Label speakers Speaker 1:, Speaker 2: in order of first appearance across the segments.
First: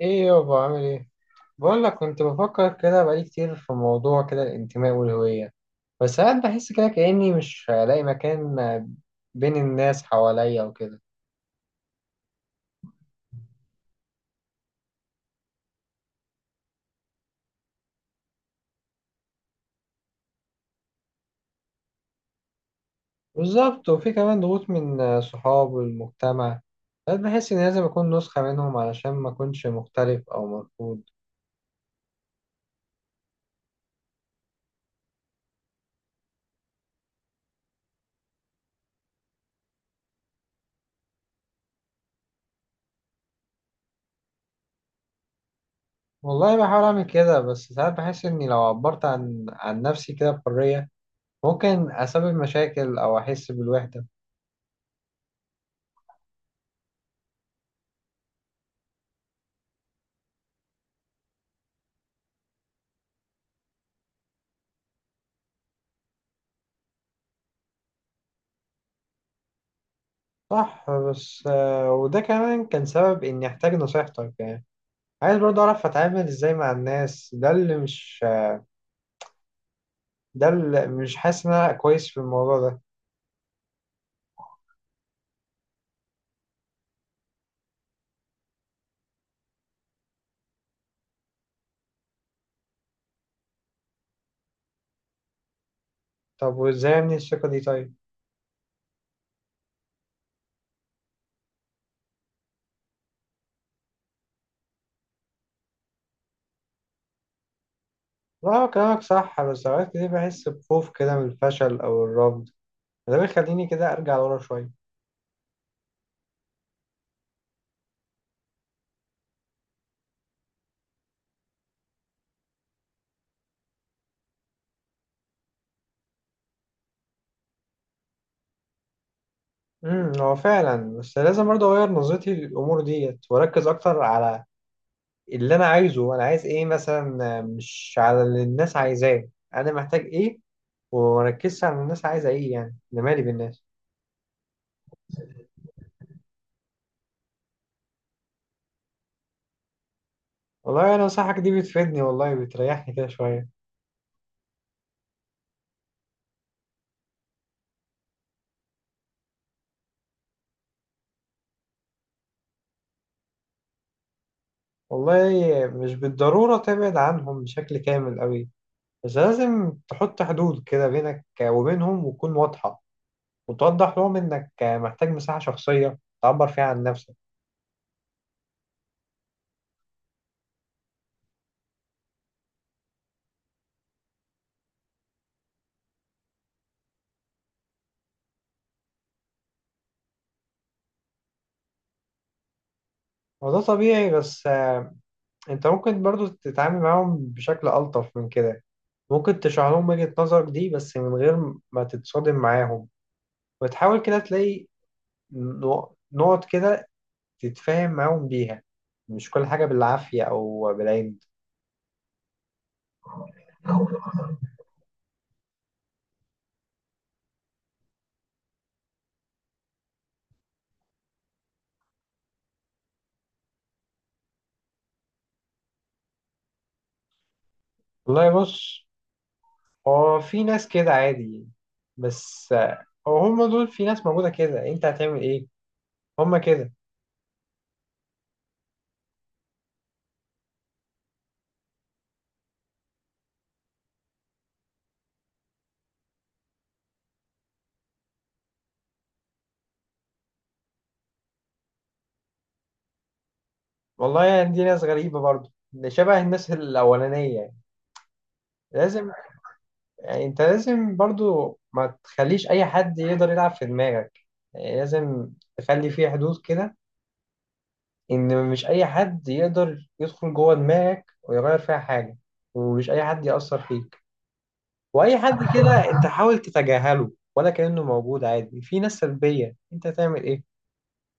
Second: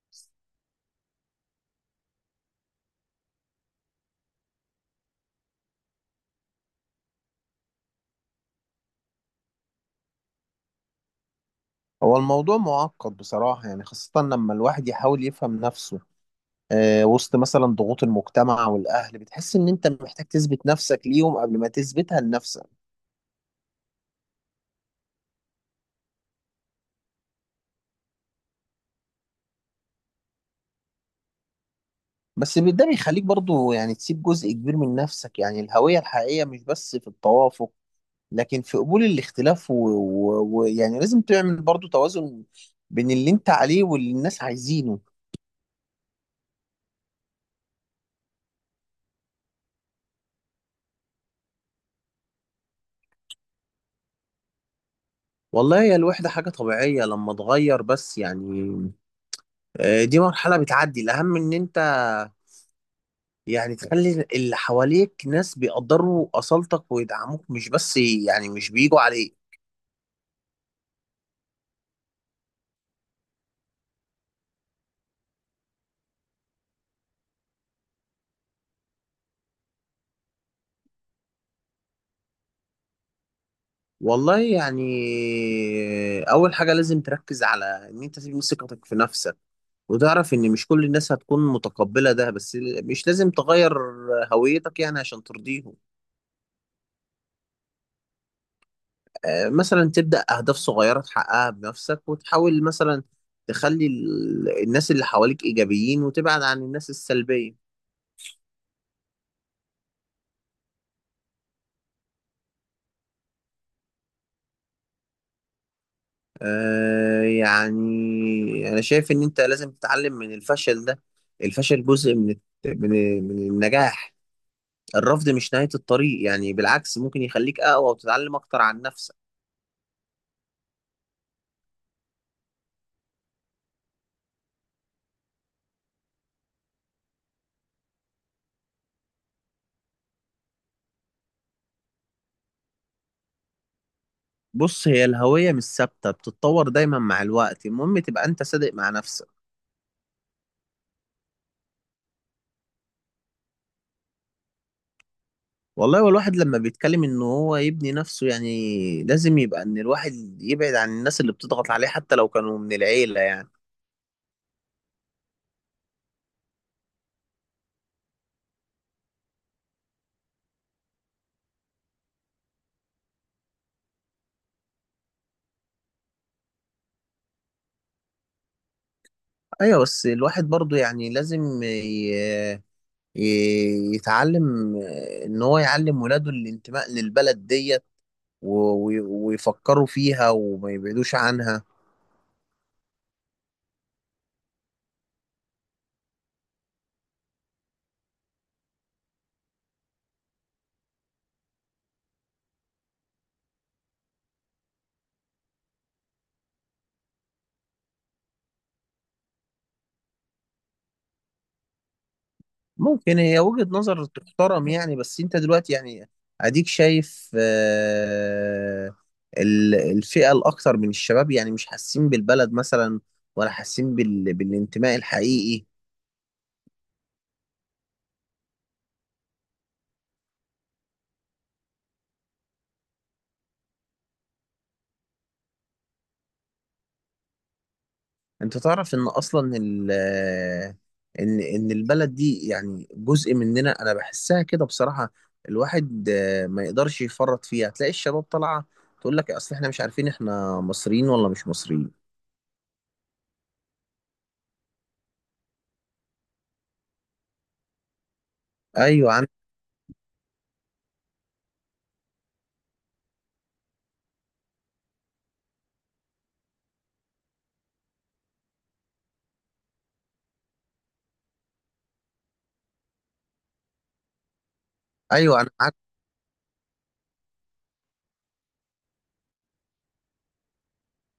Speaker 1: ايه يابا عامل ايه؟ بقول لك كنت بفكر كده بقالي كتير في موضوع كده الانتماء والهوية. بس ساعات بحس كده كأني مش هلاقي مكان بين الناس حواليا وكده.
Speaker 2: هو الموضوع معقد بصراحة يعني، خاصة لما الواحد يحاول يفهم نفسه. وسط مثلا ضغوط المجتمع والأهل بتحس إن أنت محتاج تثبت نفسك ليهم قبل ما تثبتها لنفسك.
Speaker 1: بالظبط، وفي كمان ضغوط من صحاب والمجتمع. ساعات بحس اني لازم اكون نسخة منهم علشان ما اكونش مختلف او مرفوض.
Speaker 2: بس ده بيخليك برضو يعني تسيب جزء كبير من نفسك. يعني الهوية الحقيقية مش بس في التوافق، لكن في قبول الاختلاف ويعني لازم تعمل برضو توازن بين اللي أنت عليه واللي الناس عايزينه.
Speaker 1: والله بحاول اعمل كده، بس ساعات بحس اني لو عبرت عن نفسي كده بحرية ممكن اسبب مشاكل او احس بالوحدة.
Speaker 2: والله هي الوحدة حاجة طبيعية لما تغير، بس يعني دي مرحلة بتعدي. الأهم إن أنت يعني تخلي اللي حواليك ناس بيقدروا أصالتك ويدعموك، مش بس يعني مش بيجوا عليك.
Speaker 1: صح، بس وده كمان كان سبب إني أحتاج نصيحتك يعني. عايز برضه أعرف أتعامل إزاي مع الناس، ده اللي مش حاسس إن أنا كويس في الموضوع ده.
Speaker 2: والله يعني أول حاجة لازم تركز على إن أنت تبني ثقتك في نفسك، وتعرف إن مش كل الناس هتكون متقبلة ده، بس مش لازم تغير هويتك يعني عشان ترضيهم.
Speaker 1: طب وإزاي أبني الثقة دي طيب؟
Speaker 2: مثلا تبدأ أهداف صغيرة تحققها بنفسك، وتحاول مثلا تخلي الناس اللي حواليك إيجابيين وتبعد عن الناس السلبية.
Speaker 1: لا هو كلامك صح، بس أوقات كتير بحس بخوف كده من الفشل أو الرفض، ده بيخليني كده أرجع ورا شوية.
Speaker 2: آه يعني أنا شايف إن أنت لازم تتعلم من الفشل ده. الفشل جزء من من النجاح. الرفض مش نهاية الطريق، يعني بالعكس ممكن يخليك أقوى وتتعلم أكتر عن نفسك.
Speaker 1: هو فعلا، بس لازم برضه أغير نظرتي للأمور ديت وأركز أكتر على اللي أنا عايزه. أنا عايز إيه مثلا، مش على اللي الناس عايزاه. أنا محتاج إيه؟ ومركزش على الناس عايزة ايه، يعني انا مالي بالناس.
Speaker 2: بص، هي الهوية مش ثابتة، بتتطور دايما مع الوقت. المهم تبقى أنت صادق مع نفسك.
Speaker 1: والله انا نصيحتك دي بتفيدني، والله بتريحني كده شوية.
Speaker 2: والله والواحد لما بيتكلم إن هو يبني نفسه يعني لازم يبقى إن الواحد يبعد عن الناس اللي بتضغط عليه، حتى لو كانوا من العيلة يعني.
Speaker 1: والله مش بالضرورة تبعد عنهم بشكل كامل قوي، بس لازم تحط حدود كده بينك وبينهم وتكون واضحة، وتوضح لهم انك محتاج مساحة شخصية تعبر فيها عن نفسك.
Speaker 2: أيوة، بس الواحد برضه يعني لازم يتعلم، ان هو يعلم ولاده الانتماء للبلد ديت، و- ويفكروا فيها وما يبعدوش عنها.
Speaker 1: وده طبيعي، بس انت ممكن برضو تتعامل معاهم بشكل ألطف من كده. ممكن تشرح لهم وجهة نظرك دي بس من غير ما تتصادم معاهم، وتحاول كده تلاقي نقط كده تتفاهم معاهم بيها. مش كل حاجة بالعافية أو بالعند.
Speaker 2: ممكن هي وجهة نظر تحترم يعني، بس انت دلوقتي يعني اديك شايف، الفئة الاكثر من الشباب يعني مش حاسين بالبلد مثلا، ولا حاسين بالانتماء الحقيقي.
Speaker 1: والله بص، هو في ناس كده عادي، بس هو هم دول في ناس موجودة كده، أنت هتعمل إيه؟ هم كده.
Speaker 2: انت تعرف ان اصلا ال ان ان البلد دي يعني جزء مننا. انا بحسها كده بصراحة. الواحد ما يقدرش يفرط فيها. تلاقي الشباب طالعة تقول لك اصل احنا مش عارفين احنا مصريين ولا مش مصريين.
Speaker 1: والله يعني دي ناس غريبة برضه، ده شبه الناس الأولانية يعني. لازم،
Speaker 2: ايوه. عن
Speaker 1: يعني أنت لازم برضه ما تخليش أي حد يقدر يلعب في دماغك. يعني لازم تخلي فيه حدود كده، إن مش أي حد يقدر يدخل جوه دماغك ويغير فيها حاجة، ومش أي حد يأثر فيك، واي حد
Speaker 2: ايوه، انا معاك.
Speaker 1: كده. انت حاول تتجاهله ولا كأنه موجود عادي. في ناس سلبية، انت تعمل ايه؟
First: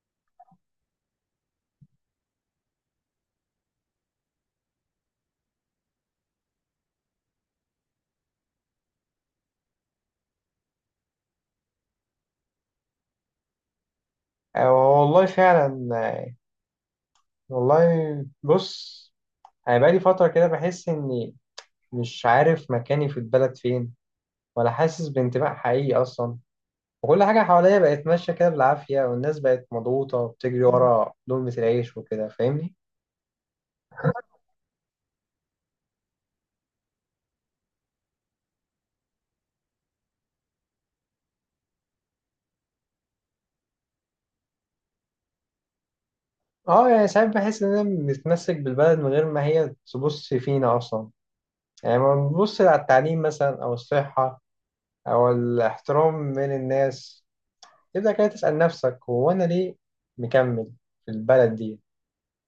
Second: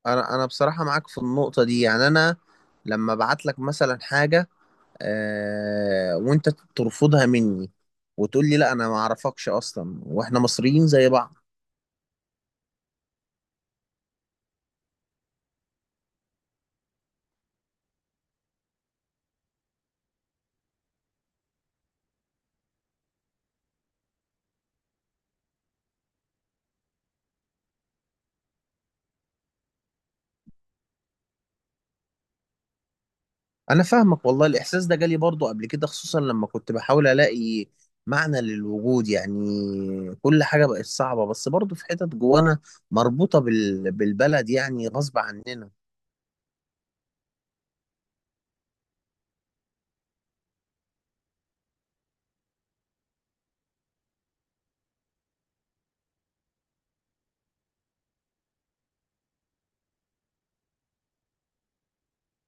Speaker 2: انا بصراحة معاك في النقطة دي، يعني انا لما ابعت لك مثلا حاجة، وانت ترفضها مني وتقول لي لا انا ما اعرفكش اصلا، واحنا مصريين زي بعض.
Speaker 1: آه، والله فعلا. والله بص، انا بقالي فترة كده بحس اني مش عارف مكاني في البلد فين، ولا حاسس بانتماء حقيقي اصلا. وكل حاجة حواليا بقت ماشية كده بالعافية، والناس بقت مضغوطة وبتجري ورا لقمة العيش وكده، فاهمني؟
Speaker 2: انا فاهمك، والله الاحساس ده جالي برضو قبل كده، خصوصا لما كنت بحاول الاقي معنى للوجود يعني. كل حاجة بقت صعبة، بس برضو في حتت جوانا مربوطة بالبلد يعني غصب عننا.
Speaker 1: اه يعني ساعات بحس اننا بنتمسك بالبلد من غير ما هي تبص فينا اصلا. يعني لما بنبص على التعليم مثلا او الصحة أو الاحترام من الناس، تبدأ كده تسأل نفسك هو أنا ليه مكمل في البلد دي؟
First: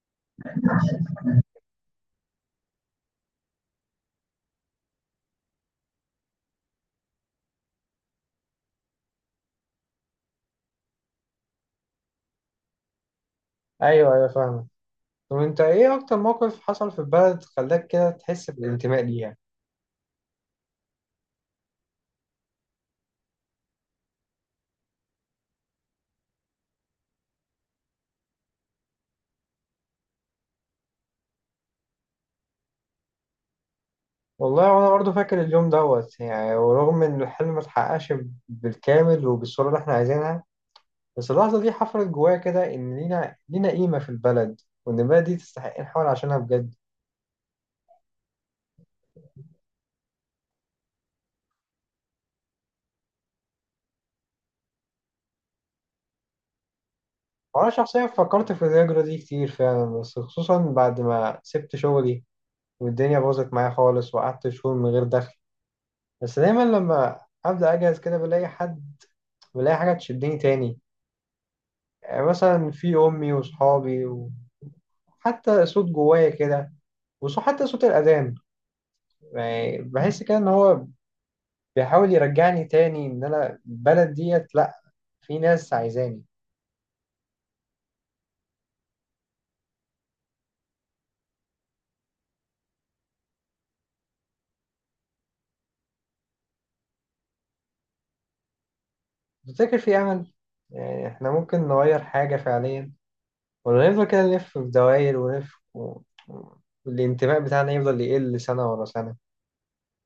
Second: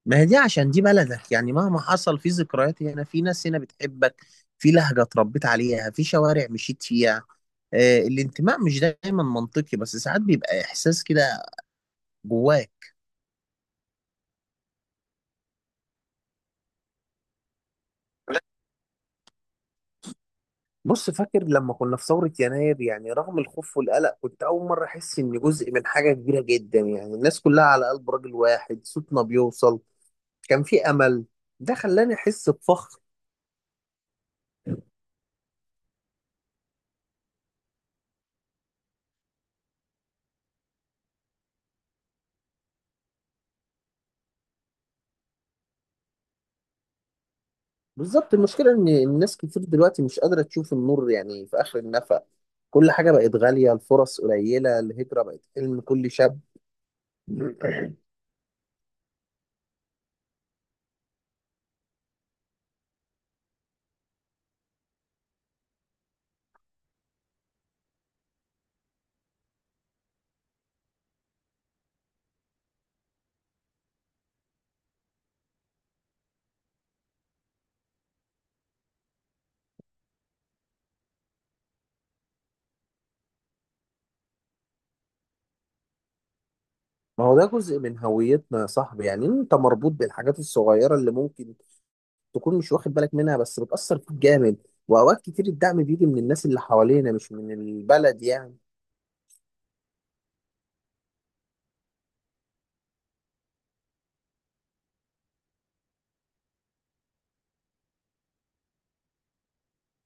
Speaker 2: ما هي دي عشان دي بلدك يعني. مهما حصل، في ذكريات هنا، في ناس هنا بتحبك، في لهجة اتربيت عليها، في شوارع مشيت فيها. الانتماء مش دايما منطقي، بس ساعات بيبقى احساس كده جواك.
Speaker 1: أيوه أيوه فاهمة. طب أنت إيه أكتر موقف حصل في البلد خلاك كده تحس بالانتماء ليها؟
Speaker 2: بص، فاكر لما كنا في ثورة يناير؟ يعني رغم الخوف والقلق، كنت أول مرة أحس إني جزء من حاجة كبيرة جدا. يعني الناس كلها على قلب راجل واحد، صوتنا بيوصل، كان في أمل. ده خلاني أحس بفخر.
Speaker 1: والله وأنا برضه فاكر اليوم دوت، يعني ورغم إن الحلم متحققش بالكامل وبالصورة اللي إحنا عايزينها، بس اللحظة دي حفرت جوايا كده إن لينا، لينا قيمة في البلد، وإن البلد دي تستحق نحاول عشانها بجد.
Speaker 2: بالظبط، المشكلة إن الناس كتير دلوقتي مش قادرة تشوف النور يعني في آخر النفق. كل حاجة بقت غالية، الفرص قليلة، الهجرة بقت حلم كل شاب.
Speaker 1: وأنا شخصيا فكرت في الهجرة دي كتير فعلا، بس خصوصا بعد ما سبت شغلي والدنيا باظت معايا خالص وقعدت شهور من غير دخل. بس دايما لما أبدأ أجهز كده بلاقي حد، بلاقي حاجة تشدني تاني. يعني مثلا في أمي وصحابي، وحتى صوت جوايا كده، وحتى صوت الأذان. يعني بحس كده إن هو بيحاول يرجعني تاني إن أنا البلد ديت، لأ، في ناس عايزاني.
Speaker 2: ما هو ده جزء من هويتنا يا صاحبي. يعني أنت مربوط بالحاجات الصغيرة اللي ممكن تكون مش واخد بالك منها، بس بتأثر فيك جامد. وأوقات كتير الدعم بيجي من الناس اللي حوالينا، مش من البلد يعني.
Speaker 1: تفتكر في أمل؟ يعني إحنا ممكن نغير حاجة فعليا، ولا نفضل كده نلف في دوائر ونلف. والانتماء بتاعنا يفضل يقل سنة ورا سنة.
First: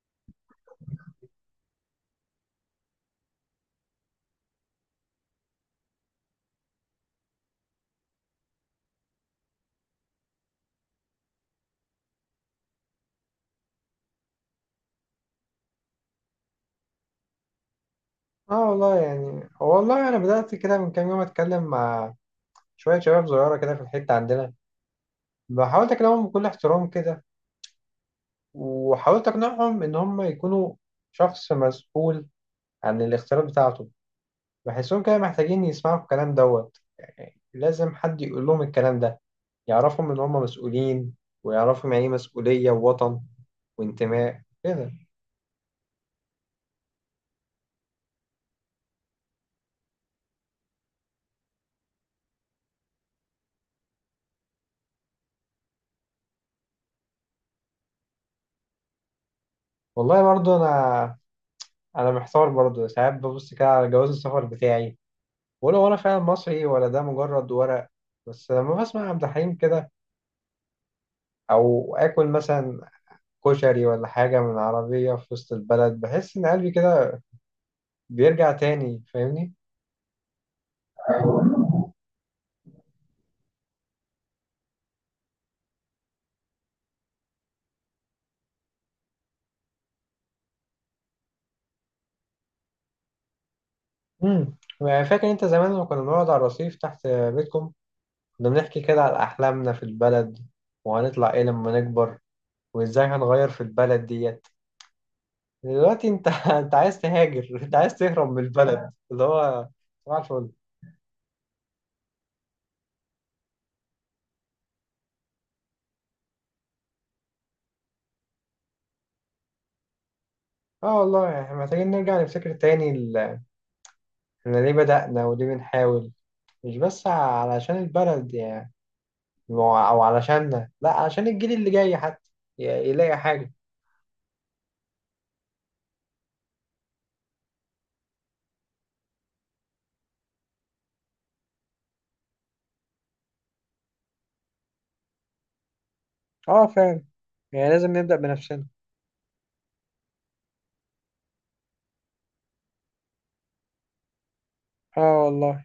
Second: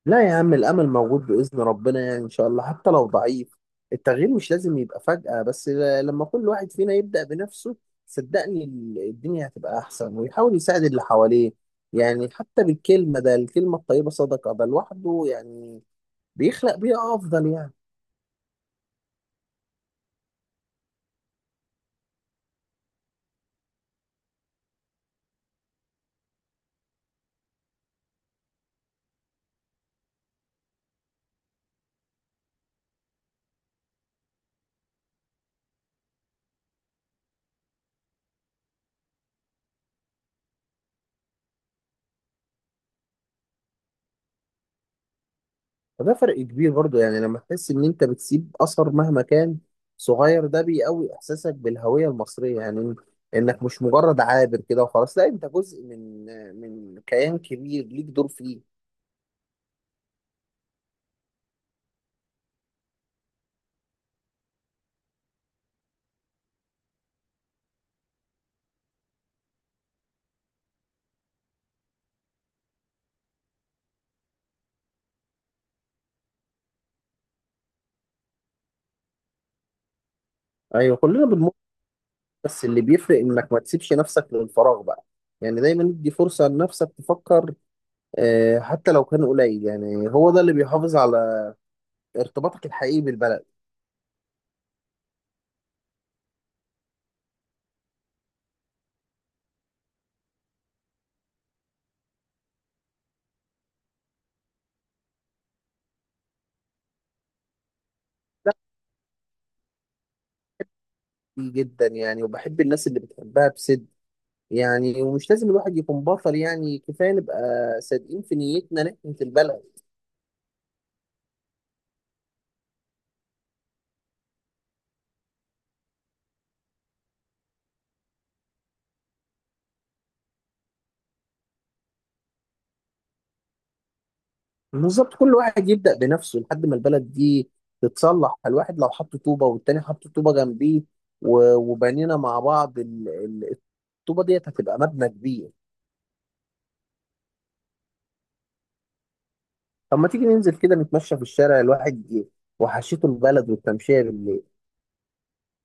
Speaker 2: لا يا عم، الأمل موجود بإذن ربنا، يعني إن شاء الله حتى لو ضعيف. التغيير مش لازم يبقى فجأة، بس لما كل واحد فينا يبدأ بنفسه، صدقني الدنيا هتبقى أحسن، ويحاول يساعد اللي حواليه، يعني حتى بالكلمة. ده الكلمة الطيبة صدقة، ده لوحده يعني بيخلق بيئة أفضل يعني.
Speaker 1: اه والله يعني، والله انا بدات كده من كام يوم اتكلم مع شويه شباب صغيره كده في الحته عندنا. حاولت اكلمهم بكل احترام كده، وحاولت اقنعهم ان هم يكونوا شخص مسؤول عن الاختيارات بتاعته. بحسهم كده محتاجين يسمعوا الكلام دوت، يعني لازم حد يقول لهم الكلام ده، يعرفهم ان هم مسؤولين، ويعرفهم يعني ايه مسؤوليه ووطن وانتماء كده.
Speaker 2: فده فرق كبير برضو، يعني لما تحس ان انت بتسيب اثر مهما كان صغير، ده بيقوي احساسك بالهوية المصرية. يعني انك مش مجرد عابر كده وخلاص، لا انت جزء من من كيان كبير ليك دور فيه.
Speaker 1: والله برضو انا محتار برضو ساعات، ببص كده على جواز السفر بتاعي، ولا فعلا مصري ولا ده مجرد ورق؟ بس لما بسمع عبد الحليم كده، أو آكل مثلا كشري ولا حاجة من عربية في وسط البلد، بحس إن قلبي كده بيرجع تاني، فاهمني؟
Speaker 2: ايوه، كلنا بنمر، بس اللي بيفرق انك ما تسيبش نفسك للفراغ بقى. يعني دايما ادي فرصة لنفسك تفكر، حتى لو كان قليل، يعني هو ده اللي بيحافظ على ارتباطك الحقيقي بالبلد.
Speaker 1: امم فاكر أنت زمان لما كنا بنقعد على الرصيف تحت بيتكم، كنا بنحكي كده على أحلامنا في البلد، وهنطلع إيه لما نكبر، وإزاي هنغير في البلد ديت؟ دلوقتي أنت أنت عايز تهاجر، أنت عايز تهرب من
Speaker 2: ده
Speaker 1: البلد اللي هو، صباح الفل!
Speaker 2: كتير جدا يعني، وبحب الناس اللي بتحبها بصدق. يعني ومش لازم الواحد يكون بطل، يعني كفايه نبقى صادقين في نيتنا ناحيه البلد.
Speaker 1: اه والله احنا محتاجين نرجع نفتكر تاني إحنا ليه بدأنا وليه بنحاول. مش بس علشان البلد يعني، أو علشاننا، لأ، علشان الجيل اللي جاي حتى ي- يلاقي حاجة.
Speaker 2: بالظبط، كل واحد يبدا بنفسه لحد ما البلد دي تتصلح. الواحد لو حط طوبه والتاني حط طوبه جنبيه، وبنينا مع بعض، الطوبه ديت هتبقى مبنى كبير.
Speaker 1: اه فعلا، يعني لازم نبدأ بنفسنا.
Speaker 2: طب ما تيجي ننزل كده نتمشى في الشارع، الواحد وحشته البلد والتمشيه بالليل.
Speaker 1: اه والله،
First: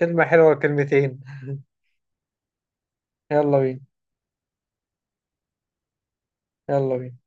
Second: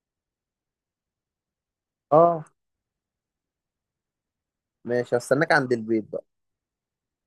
Speaker 1: كلمة حلوة كلمتين
Speaker 2: اه
Speaker 1: يلا بينا.
Speaker 2: ماشي، هستناك عند البيت.
Speaker 1: يلا بينا.